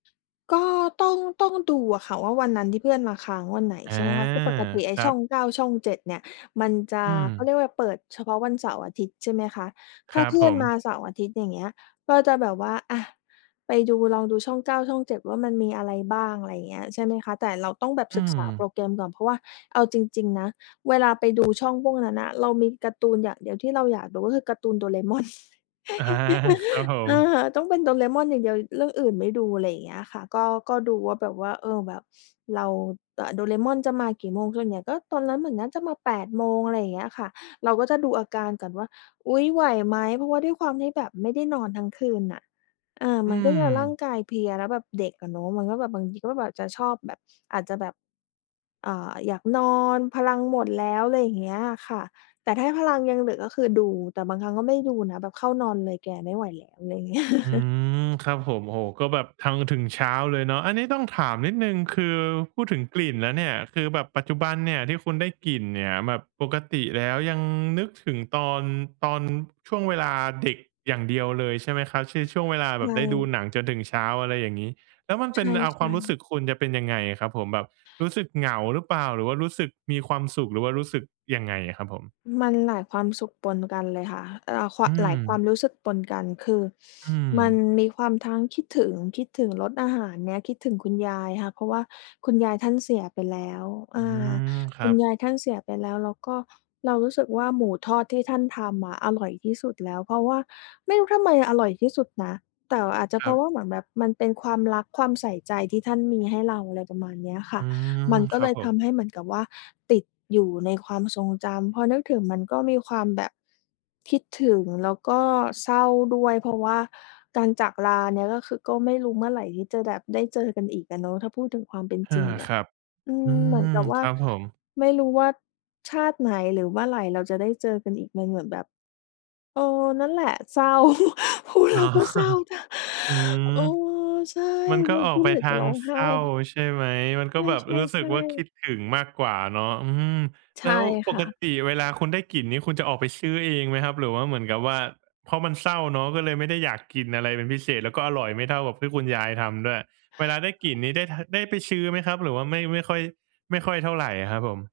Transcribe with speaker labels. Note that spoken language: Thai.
Speaker 1: ก็ ต้อง ต้องดูอะค่ะว่า วันนั้นที่เพื่อนมาค้างวันไหน
Speaker 2: อา
Speaker 1: ใช่ไหมคะ? คือปกติไอ
Speaker 2: ค
Speaker 1: ้
Speaker 2: รั
Speaker 1: ช่
Speaker 2: บ
Speaker 1: อง 9 ช่อง 7 เนี่ย มันจะ
Speaker 2: อื
Speaker 1: เขา
Speaker 2: ม
Speaker 1: เรียกว่า เปิดเฉพาะวันเสาร์-อาทิตย์ ใช่ไหมคะ?
Speaker 2: ค
Speaker 1: ถ้
Speaker 2: ร
Speaker 1: า
Speaker 2: ับ
Speaker 1: เพื
Speaker 2: ผ
Speaker 1: ่อนมา
Speaker 2: ม
Speaker 1: เสาร์ อาทิตย์ อย่างเงี้ย ก็จะแบบว่า อะ ไปดู ลองดูช่อง 9 ช่อง 7 ว่า มันมีอะไรบ้าง อะไรอย่างเงี้ย ใช่ไหมคะ แต่เราต้องแบบ
Speaker 2: อื
Speaker 1: ศึกษาโปร
Speaker 2: ม
Speaker 1: แกรมก่อน เพราะว่าเอาจริง ๆ นะ เวลาไปดูช่องพวกนั้นน่ะ เรามีการ์ตูนอย่างเดียวที่เราอยากดู ก็คือการ์ตูนโดราเอมอน
Speaker 2: อา ครับผ
Speaker 1: เอ
Speaker 2: ม
Speaker 1: อ ต้องเป็นโดราเอมอนอย่างเดียว เรื่องอื่นไม่ดู ไรเงี้ยอะค่ะ ก็ ก็ดูว่าแบบว่า เออ แบบ เราจะ โดราเอมอนจะมากี่โมง ส่วนใหญ่ก็ตอนนั้นเหมือนน่าจะมา 8 โมง อะไรอย่างเงี้ยค่ะ เราก็จะดูอาการก่อนว่า อุ๊ย ไหวไหม เพราะว่าด้วยความที่แบบไม่ได้นอนทั้งคืนน่ะ เออ
Speaker 2: อื
Speaker 1: มันก็จะร่า
Speaker 2: ม
Speaker 1: งกายเพลีย แล้วแบบเด็กอะเนาะ มันก็แบบ บางทีก็แบบ จะชอบแบบ อาจจะแบบ อ่า อยากนอนพลังหมดแล้ว ไรเงี้ยค่ะ แต่ถ้าพลังยังเหลือ ก็คือดู แต่บางครั้งก็ไม่ดูนะ แบบเข้านอนเลยแกไม่ไหวแล้ว อะไรอย่าง เงี้ย
Speaker 2: อืม ครับผม โอ้โฮ ก็แบบทั้ง ถึงเช้าเลยเนาะ อันนี้ต้องถามนิดหนึ่ง คือพูดถึงกลิ่นแล้วเนี่ย คือแบบปัจจุบันเนี่ย ที่คุณได้กลิ่นเนี่ยแบบปกติ แล้วยังนึกถึง ตอน ตอนช่วงเวลาเด็กอย่างเดียวเลย ใช่ไหมครับ? คือ ช่วงเวลาแบ
Speaker 1: ใช
Speaker 2: บได้ดู
Speaker 1: ่
Speaker 2: หนังจนถึงเช้า อะไรอย่างงี้? แล้วมัน
Speaker 1: ใ
Speaker 2: เป
Speaker 1: ช
Speaker 2: ็น อ่า ความ
Speaker 1: ่
Speaker 2: รู้ส
Speaker 1: ๆ
Speaker 2: ึกคุณจะเป็นยังไงอะครับผม แบบรู้สึกเหงาหรือเปล่า หรือว่ารู้สึกมีความสุข หรือว่ารู้สึกยังไงอะครับผม?
Speaker 1: มันหลายความสุขปนกันเลยค่ะ เอ่อ คว
Speaker 2: อ
Speaker 1: า
Speaker 2: ื
Speaker 1: ม หลายความ
Speaker 2: ม
Speaker 1: รู้สึกปนกัน คือ
Speaker 2: อื
Speaker 1: มัน
Speaker 2: ม
Speaker 1: มีความทั้งคิดถึง คิดถึง รสอาหารเนี้ย คิดถึงคุณยายค่ะ เพราะว่าคุณยายท่านเสียไปแล้ว อ
Speaker 2: อื
Speaker 1: า
Speaker 2: ม ค
Speaker 1: ค
Speaker 2: รั
Speaker 1: ุณ
Speaker 2: บ
Speaker 1: ยายท่านเสียไปแล้ว แล้วก็เรารู้สึกว่า หมูทอดที่ท่านทำอะอร่อยที่สุดแล้ว เพราะว่าไม่รู้ทำไมอร่อยที่สุดนะ แต่อาจจะ
Speaker 2: ค
Speaker 1: เพ
Speaker 2: ร
Speaker 1: ร
Speaker 2: ั
Speaker 1: า
Speaker 2: บ
Speaker 1: ะว่า เหมือนแบบมันเป็นความรัก ความใส่ใจ ที่ท่านมีให้เรา อะไรประมาณเนี้ยค
Speaker 2: อ
Speaker 1: ่
Speaker 2: ื
Speaker 1: ะ
Speaker 2: ม
Speaker 1: มันก
Speaker 2: ค
Speaker 1: ็
Speaker 2: ร
Speaker 1: เ
Speaker 2: ั
Speaker 1: ล
Speaker 2: บ
Speaker 1: ย
Speaker 2: ผ
Speaker 1: ท
Speaker 2: ม
Speaker 1: ำให้เหมือนกับว่า ติดอยู่ในความทรงจำ พอนึกถึงมันก็มีความแบบ คิดถึง แล้วก็เศร้าด้วย เพราะว่าการจากลาเนี่ย ก็คือ ก็ไม่รู้เมื่อไหร่ที่จะแบบได้เจอกันอีกอะเนาะ ถ้าพูดถึงความเป็น
Speaker 2: อา
Speaker 1: จริงอ
Speaker 2: ค
Speaker 1: ะ
Speaker 2: รับ
Speaker 1: อื
Speaker 2: อื
Speaker 1: ม เหมือ
Speaker 2: ม
Speaker 1: นกับว
Speaker 2: ค
Speaker 1: ่า
Speaker 2: รับผม
Speaker 1: ไม่รู้ว่าชาติไหน หรือเมื่อไหร่เราจะได้เจอกันอีก มันเหมือนแบบ เออ นั่นแหละเศร้า พูด
Speaker 2: อ
Speaker 1: แล
Speaker 2: ๋อ
Speaker 1: ้วก็เศร้า
Speaker 2: อืม
Speaker 1: เออ ใช่
Speaker 2: มันก
Speaker 1: เ
Speaker 2: ็
Speaker 1: รา
Speaker 2: ออ
Speaker 1: ก
Speaker 2: ก
Speaker 1: ็
Speaker 2: ไป
Speaker 1: เหมือน
Speaker 2: ท
Speaker 1: จะ
Speaker 2: า
Speaker 1: ร
Speaker 2: ง
Speaker 1: ้องไ
Speaker 2: เ
Speaker 1: ห
Speaker 2: ศ
Speaker 1: ้
Speaker 2: ร้า ใช่ไหม? มันก็
Speaker 1: ใ
Speaker 2: แบบ
Speaker 1: ช่
Speaker 2: รู้สึกว่า ค
Speaker 1: ๆ
Speaker 2: ิ
Speaker 1: ๆ
Speaker 2: ดถึงมากกว่าเนาะ อืม
Speaker 1: ใช
Speaker 2: แล้
Speaker 1: ่
Speaker 2: วป
Speaker 1: ค่
Speaker 2: ก
Speaker 1: ะ
Speaker 2: ติเวลาคุณได้กลิ่นนี้คุณจะออกไปซื้อเองไหมครับ? หรือว่าเหมือนกับว่า เพราะมันเศร้าเนาะ ก็เลยไม่ได้อยากกินอะไรเป็นพิเศษ แล้วก็อร่อยไม่เท่ากับที่คุณยายทำด้วย เวลาได้กลิ่นนี้ ได้ ท ได้ไปซื้อไหมครับ หรือว่า ไม่ ไม่ค่อย ไม่ค่อยเท่าไรอะครับผม?